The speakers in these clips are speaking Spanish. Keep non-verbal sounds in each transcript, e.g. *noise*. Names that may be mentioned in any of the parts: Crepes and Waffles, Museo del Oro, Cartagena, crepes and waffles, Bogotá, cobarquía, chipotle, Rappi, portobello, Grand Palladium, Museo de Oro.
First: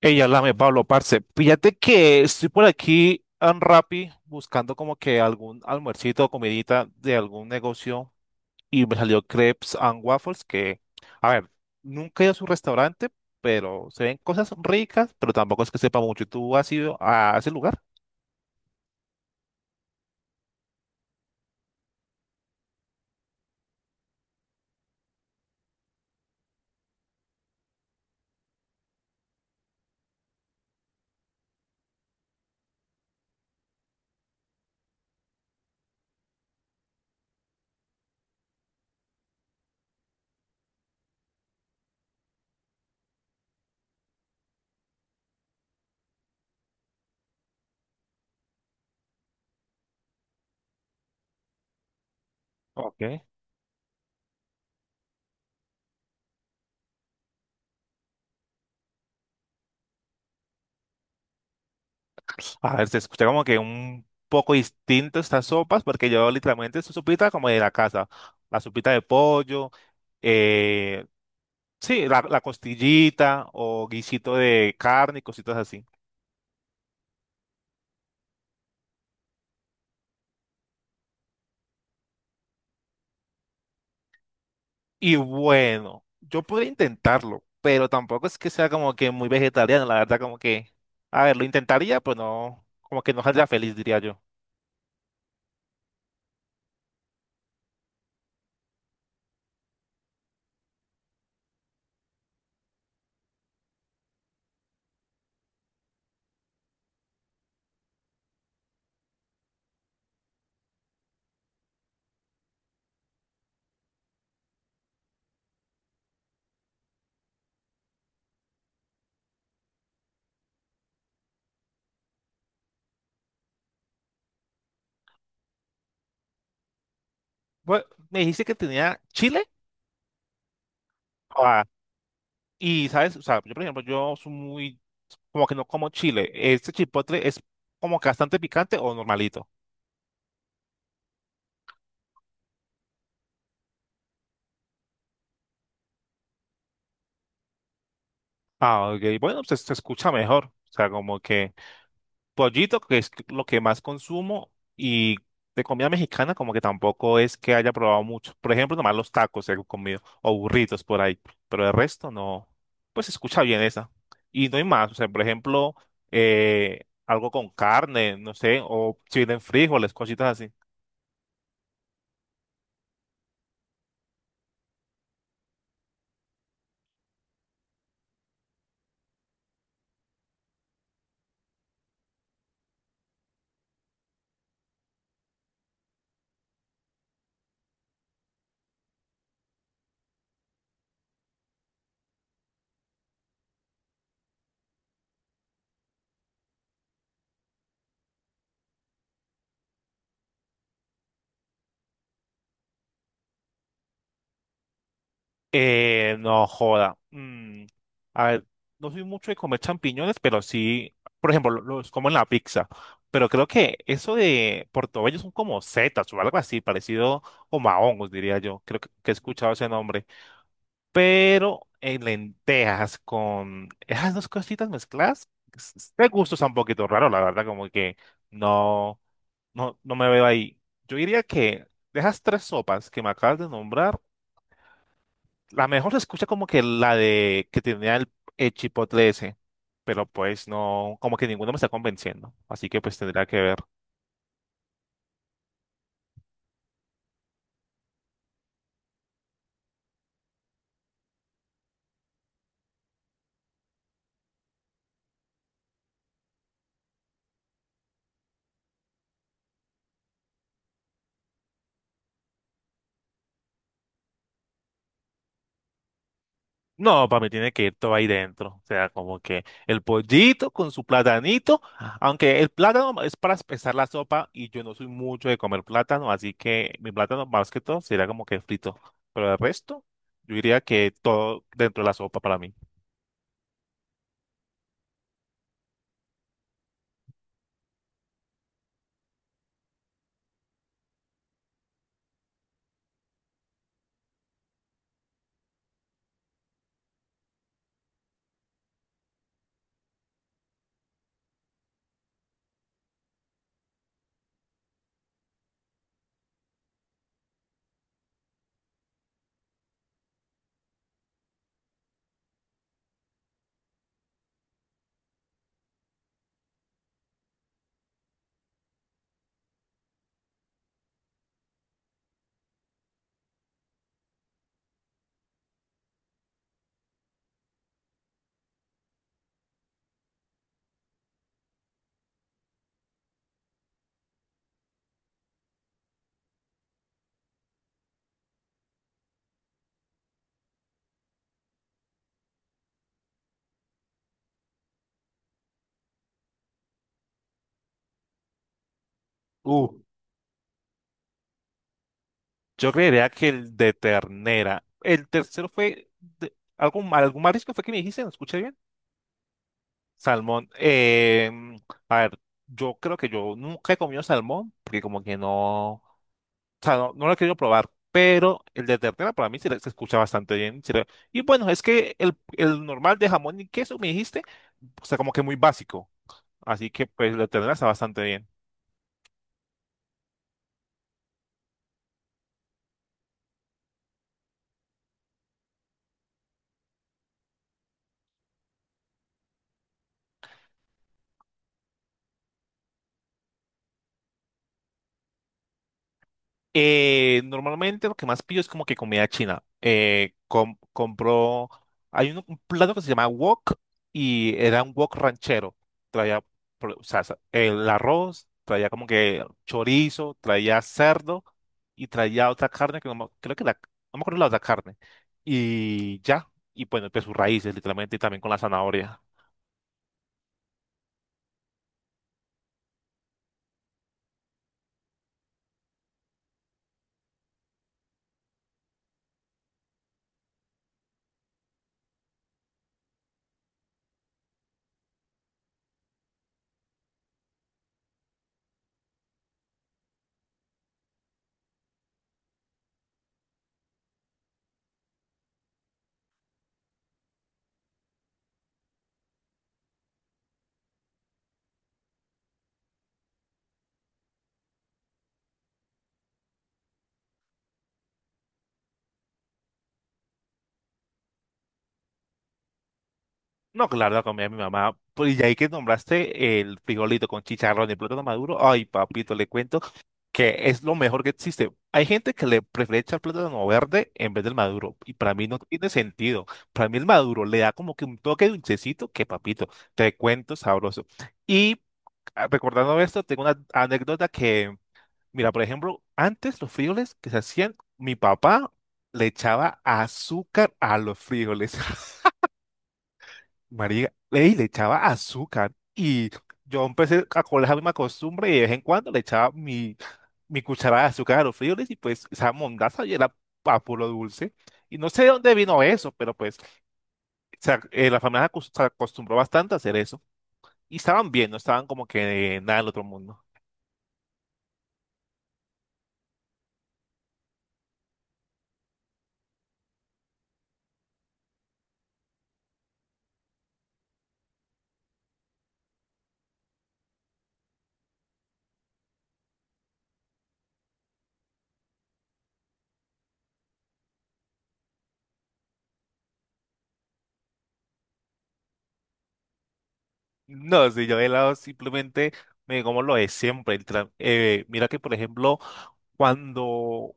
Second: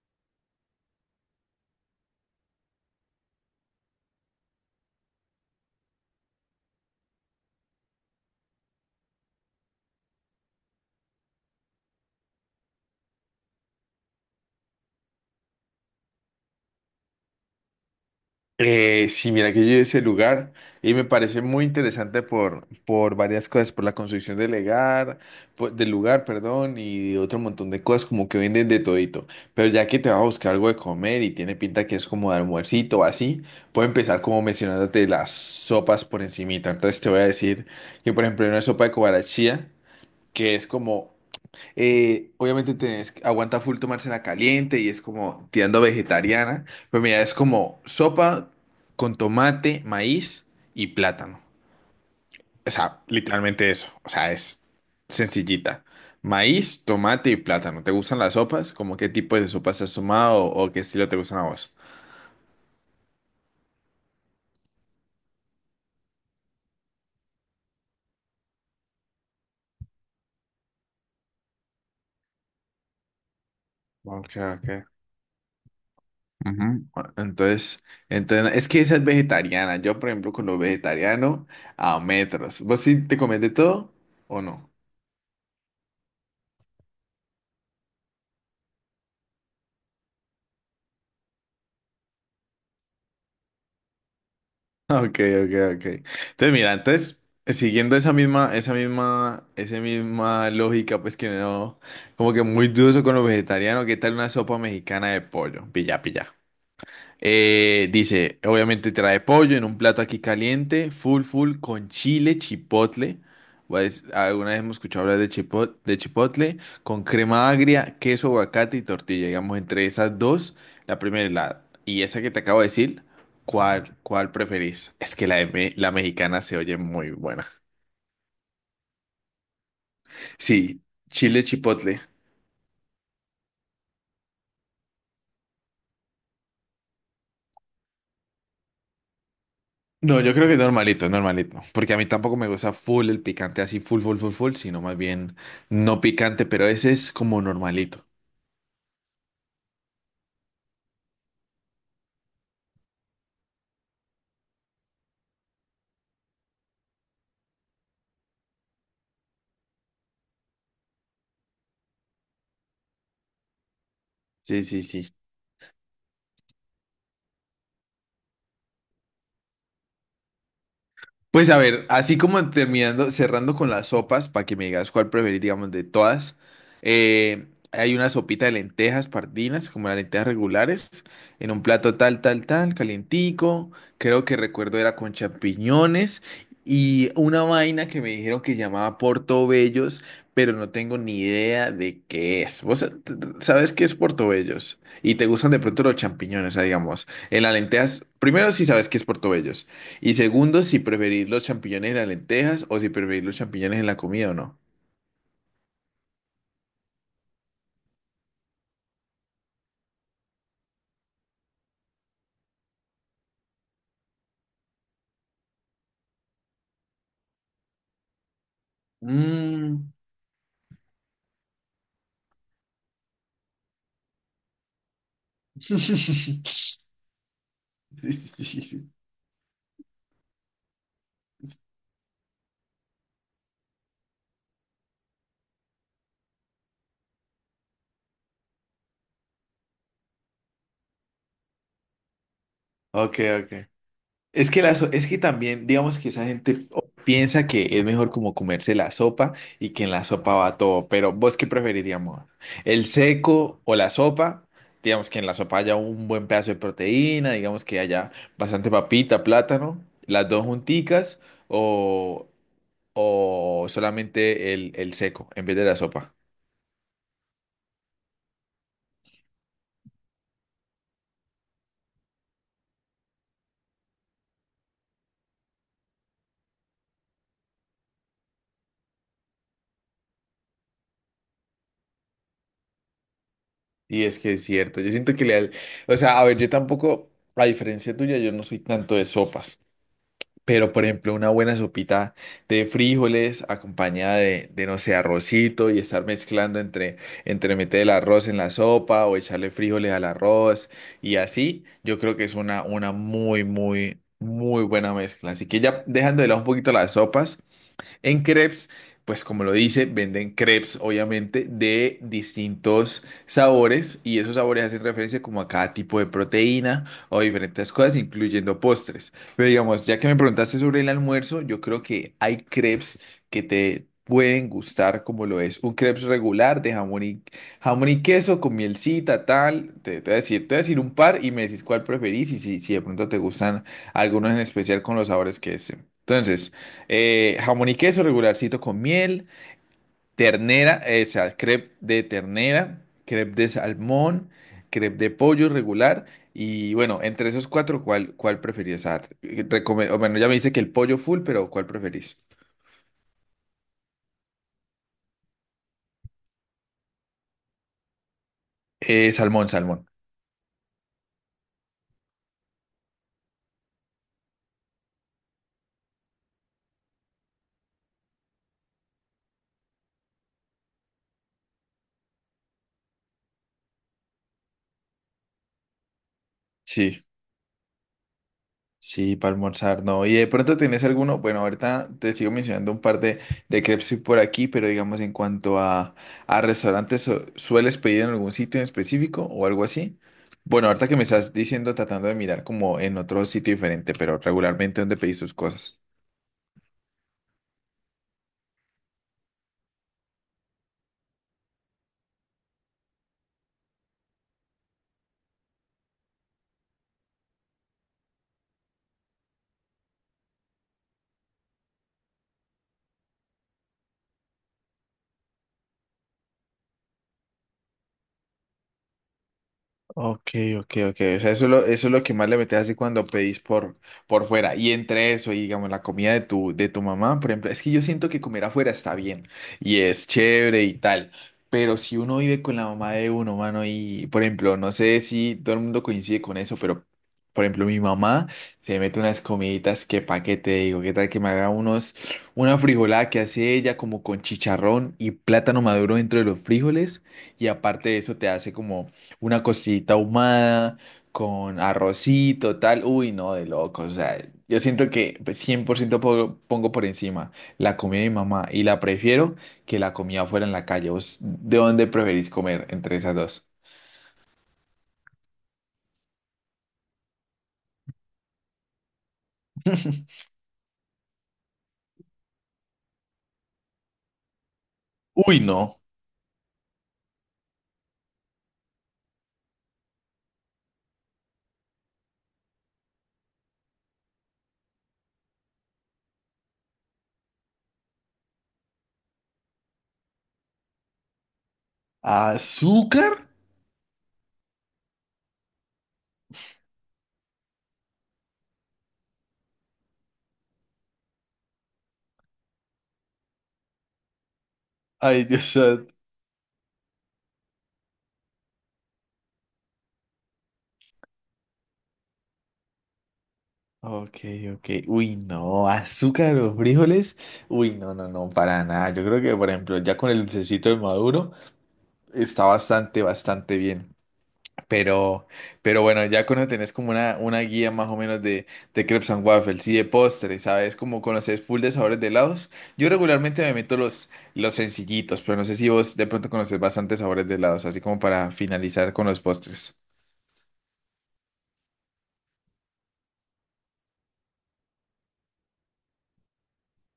Ella lame, Pablo, parce. Fíjate que estoy por aquí en Rappi buscando como que algún almuercito o comidita de algún negocio y me salió Crepes and Waffles que, a ver, nunca he ido a su restaurante, pero se ven cosas ricas, pero tampoco es que sepa mucho. ¿Tú has ido a ese lugar? Sí, mira que yo he a ese lugar y me parece muy interesante por varias cosas, por la construcción del lugar, del lugar, perdón, y otro montón de cosas como que venden de todito. Pero ya que te vas a buscar algo de comer y tiene pinta que es como de almuercito o así, puedo empezar como mencionándote las sopas por encimita. Entonces te voy a decir que por ejemplo hay una sopa de cobarachía que es como obviamente tenés, aguanta full tomársela caliente y es como tirando vegetariana. Pero mira, es como sopa con tomate, maíz y plátano. O sea, Ok. literalmente eso. O sea, es sencillita. Maíz, tomate y plátano. ¿Te gustan las sopas? ¿Cómo qué tipo de sopas has tomado o qué estilo te gustan a vos? A ver, se escucha como que un poco distinto estas sopas, porque yo literalmente es sopita como de la casa. La sopita de pollo, eh, sí, la costillita o guisito Ok, de ok. carne y cositas así. Ujú. Bueno, entonces, es que esa es vegetariana. Yo, por ejemplo, con lo vegetariano, a metros. ¿Vos sí te comes de todo o no? Y bueno, yo podría intentarlo, pero tampoco es que sea como que muy vegetariano, la verdad, como que, a ver, lo intentaría, pero no, como que no saldría feliz, diría yo. Ok, ok, ok. Entonces, mira, entonces, siguiendo esa misma lógica, pues que no, como que muy dudoso con lo vegetariano, ¿qué tal una sopa mexicana de pollo? Pilla, pilla. Dice, obviamente trae pollo en un plato aquí caliente, full full con chile chipotle. Pues, alguna vez hemos escuchado hablar de chipotle, con crema agria, queso, aguacate y tortilla. Digamos, entre esas dos, la primera y la y esa que te acabo de decir, ¿cuál preferís? Es que la mexicana se oye muy buena. Bueno, me dijiste que tenía chile. Sí, chile Ah, chipotle. y sabes, o sea, yo por ejemplo, yo soy muy, como que no como chile. ¿Este chipotle es como que bastante picante o normalito? No, yo creo que es normalito, es normalito. Porque a mí tampoco me gusta full el picante, así full, sino más bien no picante, pero ese es como normalito. Ah, ok, bueno, pues se escucha mejor. O sea, como que pollito, que es lo que más consumo, y de comida mexicana como que tampoco es que haya probado mucho. Por ejemplo, nomás los tacos he comido, o burritos por ahí, pero el resto no, pues se escucha bien esa. Y no Sí, hay sí, más, o sea, sí. por ejemplo, algo con carne, no sé, o si vienen frijoles, cositas así. Pues a ver, así como terminando, cerrando con las sopas, para que me digas cuál preferís, digamos, de todas. eh, hay una sopita de lentejas pardinas, como las lentejas regulares, en un plato tal, calientico. Creo que recuerdo era con champiñones y una vaina que me dijeron que llamaba portobellos, pero no tengo ni idea de qué es. ¿ Sabes qué es portobellos? Y te gustan de pronto los champiñones, o sea, digamos, en las lentejas. Primero, si sabes qué es portobellos. Y segundo, si preferís los champiñones en las lentejas o si preferís los champiñones en la comida o no. No joda. A ver, no soy mucho de comer champiñones, pero sí, por ejemplo, los como en la pizza. Pero creo que eso de portobello son como setas o algo así, parecido como a hongos, diría yo. Creo que he escuchado ese Mm. nombre. Pero en lentejas con esas dos cositas mezcladas, de gusto está un *laughs* poquito raro, la verdad, como que no, no, no me veo ahí. Yo diría que de esas tres sopas que me acabas de nombrar, la mejor se escucha como que la de que tenía el chipotle ese, pero pues no, como que ninguno me está convenciendo, así que pues Ok, tendría que ok. ver. Es que también, digamos que esa gente piensa que es mejor como comerse la sopa y que en la sopa va todo, pero ¿vos qué preferiríamos? ¿El seco o la sopa? Digamos que en la sopa haya un buen pedazo de proteína, digamos que haya bastante papita, plátano, las dos junticas, o o solamente el seco en vez de la sopa. No, para mí tiene que ir todo ahí dentro. O sea, como que el pollito con su platanito, aunque el plátano es para espesar la sopa y yo no soy mucho de comer plátano, así que mi plátano más que todo sería como que frito. Pero el resto, yo diría que todo dentro de la sopa para mí. Y es que es cierto, yo siento que o sea, a ver, yo tampoco, a diferencia tuya, yo no soy tanto de sopas, pero por ejemplo, una buena sopita de frijoles acompañada de no sé, arrocito y estar mezclando entre meter el arroz en la sopa o echarle frijoles al arroz y así, yo creo que es una muy buena mezcla. Así que ya dejando de lado un poquito las sopas. En crepes, pues como lo dice, venden crepes, obviamente, de distintos sabores y esos sabores hacen referencia como a cada tipo de proteína o diferentes cosas, incluyendo postres. Pero digamos, ya que me preguntaste sobre el almuerzo, yo creo que hay crepes que te pueden gustar, como lo es un crepes regular jamón y queso con mielcita, tal. Te voy a decir, te voy a decir un par y me decís cuál preferís y si de pronto te gustan algunos en especial con los sabores que es. Entonces, jamón y queso regularcito con miel, ternera, o sea, crepe de ternera, crepe de salmón, crepe de pollo regular. Y bueno, entre esos cuatro, ¿cuál preferís? Uh, Ya me dice que el pollo full, pero ¿cuál preferís? yo creería que el de ternera. El tercero fue de- algún, algún marisco fue que me dijiste, ¿no escuché bien? Salmón, salmón. Salmón. A ver, yo creo que yo nunca he comido salmón, porque como que no, o sea, no, no lo he querido probar, pero el de ternera para mí se escucha bastante bien. Y bueno, es que el normal de jamón y queso, me dijiste, o sea, como que muy básico. Así que Sí. pues el de ternera está bastante bien. Sí, para almorzar, no. Y de pronto tienes alguno, bueno, ahorita te sigo mencionando un par de crepes por aquí, pero digamos en cuanto a restaurantes, ¿sueles pedir en algún sitio en específico o algo así? Bueno, ahorita que me estás diciendo, tratando de mirar como en otro sitio diferente, pero regularmente ¿dónde pedís tus cosas? Normalmente lo que más pillo es como que comida china. Compro, hay un plato que se llama wok y era un wok ranchero. Traía el arroz, traía como que chorizo, traía cerdo y traía otra carne que no me- creo que no me acuerdo la otra carne. Y ya, y bueno, pues sus raíces literalmente y también con la zanahoria. Ok, ok, ok. O sea, eso es lo que más le metes así cuando pedís por fuera. Y entre eso, y digamos, la comida de tu mamá, por ejemplo, es que yo siento que comer afuera está bien y es chévere y tal. Pero si uno vive con la mamá de uno, mano, y por ejemplo, no sé si todo el mundo coincide con eso, pero por ejemplo, mi mamá se mete unas comiditas que pa' qué te digo, qué tal que me haga una frijolada que hace ella como con chicharrón y plátano maduro dentro de los frijoles. Y aparte de eso, te hace como. Una costillita ahumada con arrocito, tal. Uy, no, de loco. O sea, yo siento que pues, pongo por encima la comida de mi mamá y la prefiero que la comida fuera en la calle. ¿Vos de dónde preferís comer entre esas dos? No, claro, la comida de mi mamá. Pues, y ahí que nombraste el frijolito con chicharrón y plátano maduro. Ay, papito, le cuento que es lo mejor que existe. Hay gente que le prefiere echar plátano verde en vez del maduro, y para mí no Uy, tiene no. sentido. Para mí el maduro le da como que un toque dulcecito que papito, te cuento sabroso. Y ah, recordando esto, tengo una anécdota que, mira, por ejemplo, antes los frijoles que se hacían, mi papá le echaba azúcar a los frijoles. *laughs* ¿Azúcar? María, ey, le echaba azúcar y yo empecé a coger la misma costumbre y de vez en cuando le echaba mi cucharada de azúcar a los frijoles y pues esa mondaza y era a puro dulce. Y no sé de Ay, dónde Dios vino eso, santo. pero pues la familia se acostumbró bastante a hacer eso. Y estaban bien, no estaban como que nada del otro mundo. Ok, ok. Uy, no. ¿Azúcar o frijoles? Uy, no, no, no, para nada. Yo creo que, por ejemplo, ya con el dulcecito de maduro está bastante, bastante bien. Pero, pero bueno, ya cuando tenés como una guía más o menos de crepes and waffles y de postres, ¿sabes? Como conoces full de sabores de helados. Yo regularmente me meto los sencillitos, pero no sé si vos de pronto conoces bastantes sabores de helados, así como para finalizar con los postres. No, si yo de helado simplemente me como lo de siempre. Literal. Mira que, por ejemplo, cuando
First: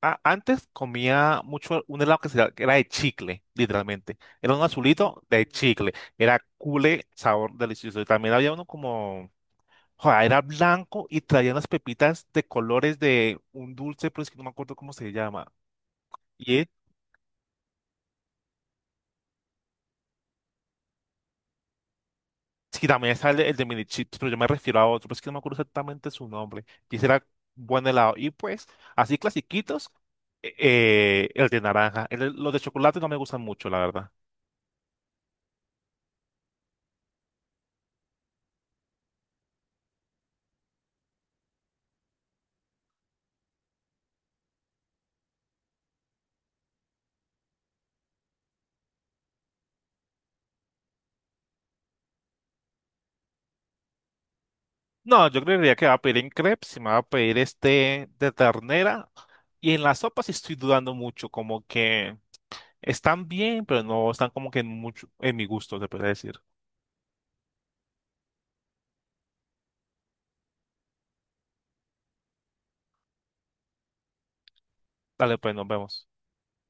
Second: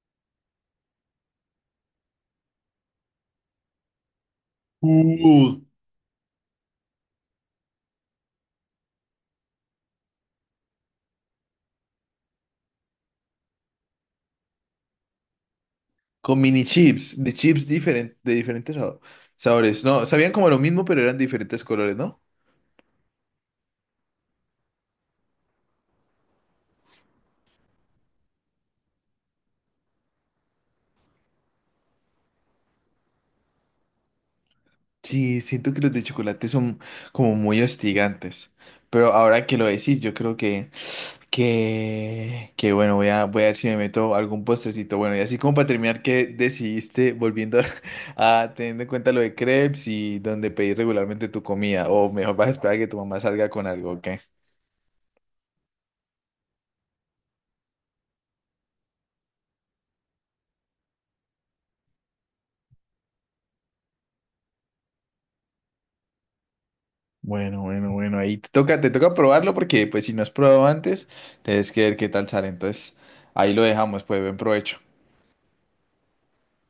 antes comía mucho un helado que era de chicle, literalmente. Era un azulito de Uh, chicle. Era cule, sabor delicioso. Y también había uno como joder, era blanco y traía unas pepitas de colores de un dulce, pero es que no me acuerdo cómo se llama. con Y mini es, chips, de diferentes sabores. No, sabían como lo mismo, pero eran diferentes colores, ¿no? sí, también sale el de mini chips, pero yo me refiero a otro, pero es que no me acuerdo exactamente su nombre. Y ese era buen helado. Y pues, así clasiquitos, el de naranja. Los de chocolate no me gustan mucho, la verdad. Sí, siento que los de chocolate son como muy hostigantes. Pero ahora que lo decís, yo creo que... Que bueno, voy a ver si me meto algún postrecito. Bueno, y así como para terminar, ¿qué decidiste volviendo *laughs* a, teniendo en cuenta lo de crepes y donde pedís regularmente tu comida? O mejor vas a esperar a que tu mamá salga con algo, ¿ok? No, yo creería que va a pedir en crepes y me va a pedir este de ternera. Y en la sopa sí estoy dudando mucho, como que están bien, pero no están como que en mucho en mi gusto, se puede decir. Bueno, bueno, bueno, ahí te toca probarlo porque pues si no has probado antes, tienes que ver qué tal sale. Entonces, ahí lo dejamos, pues buen provecho. Dale, pues nos vemos.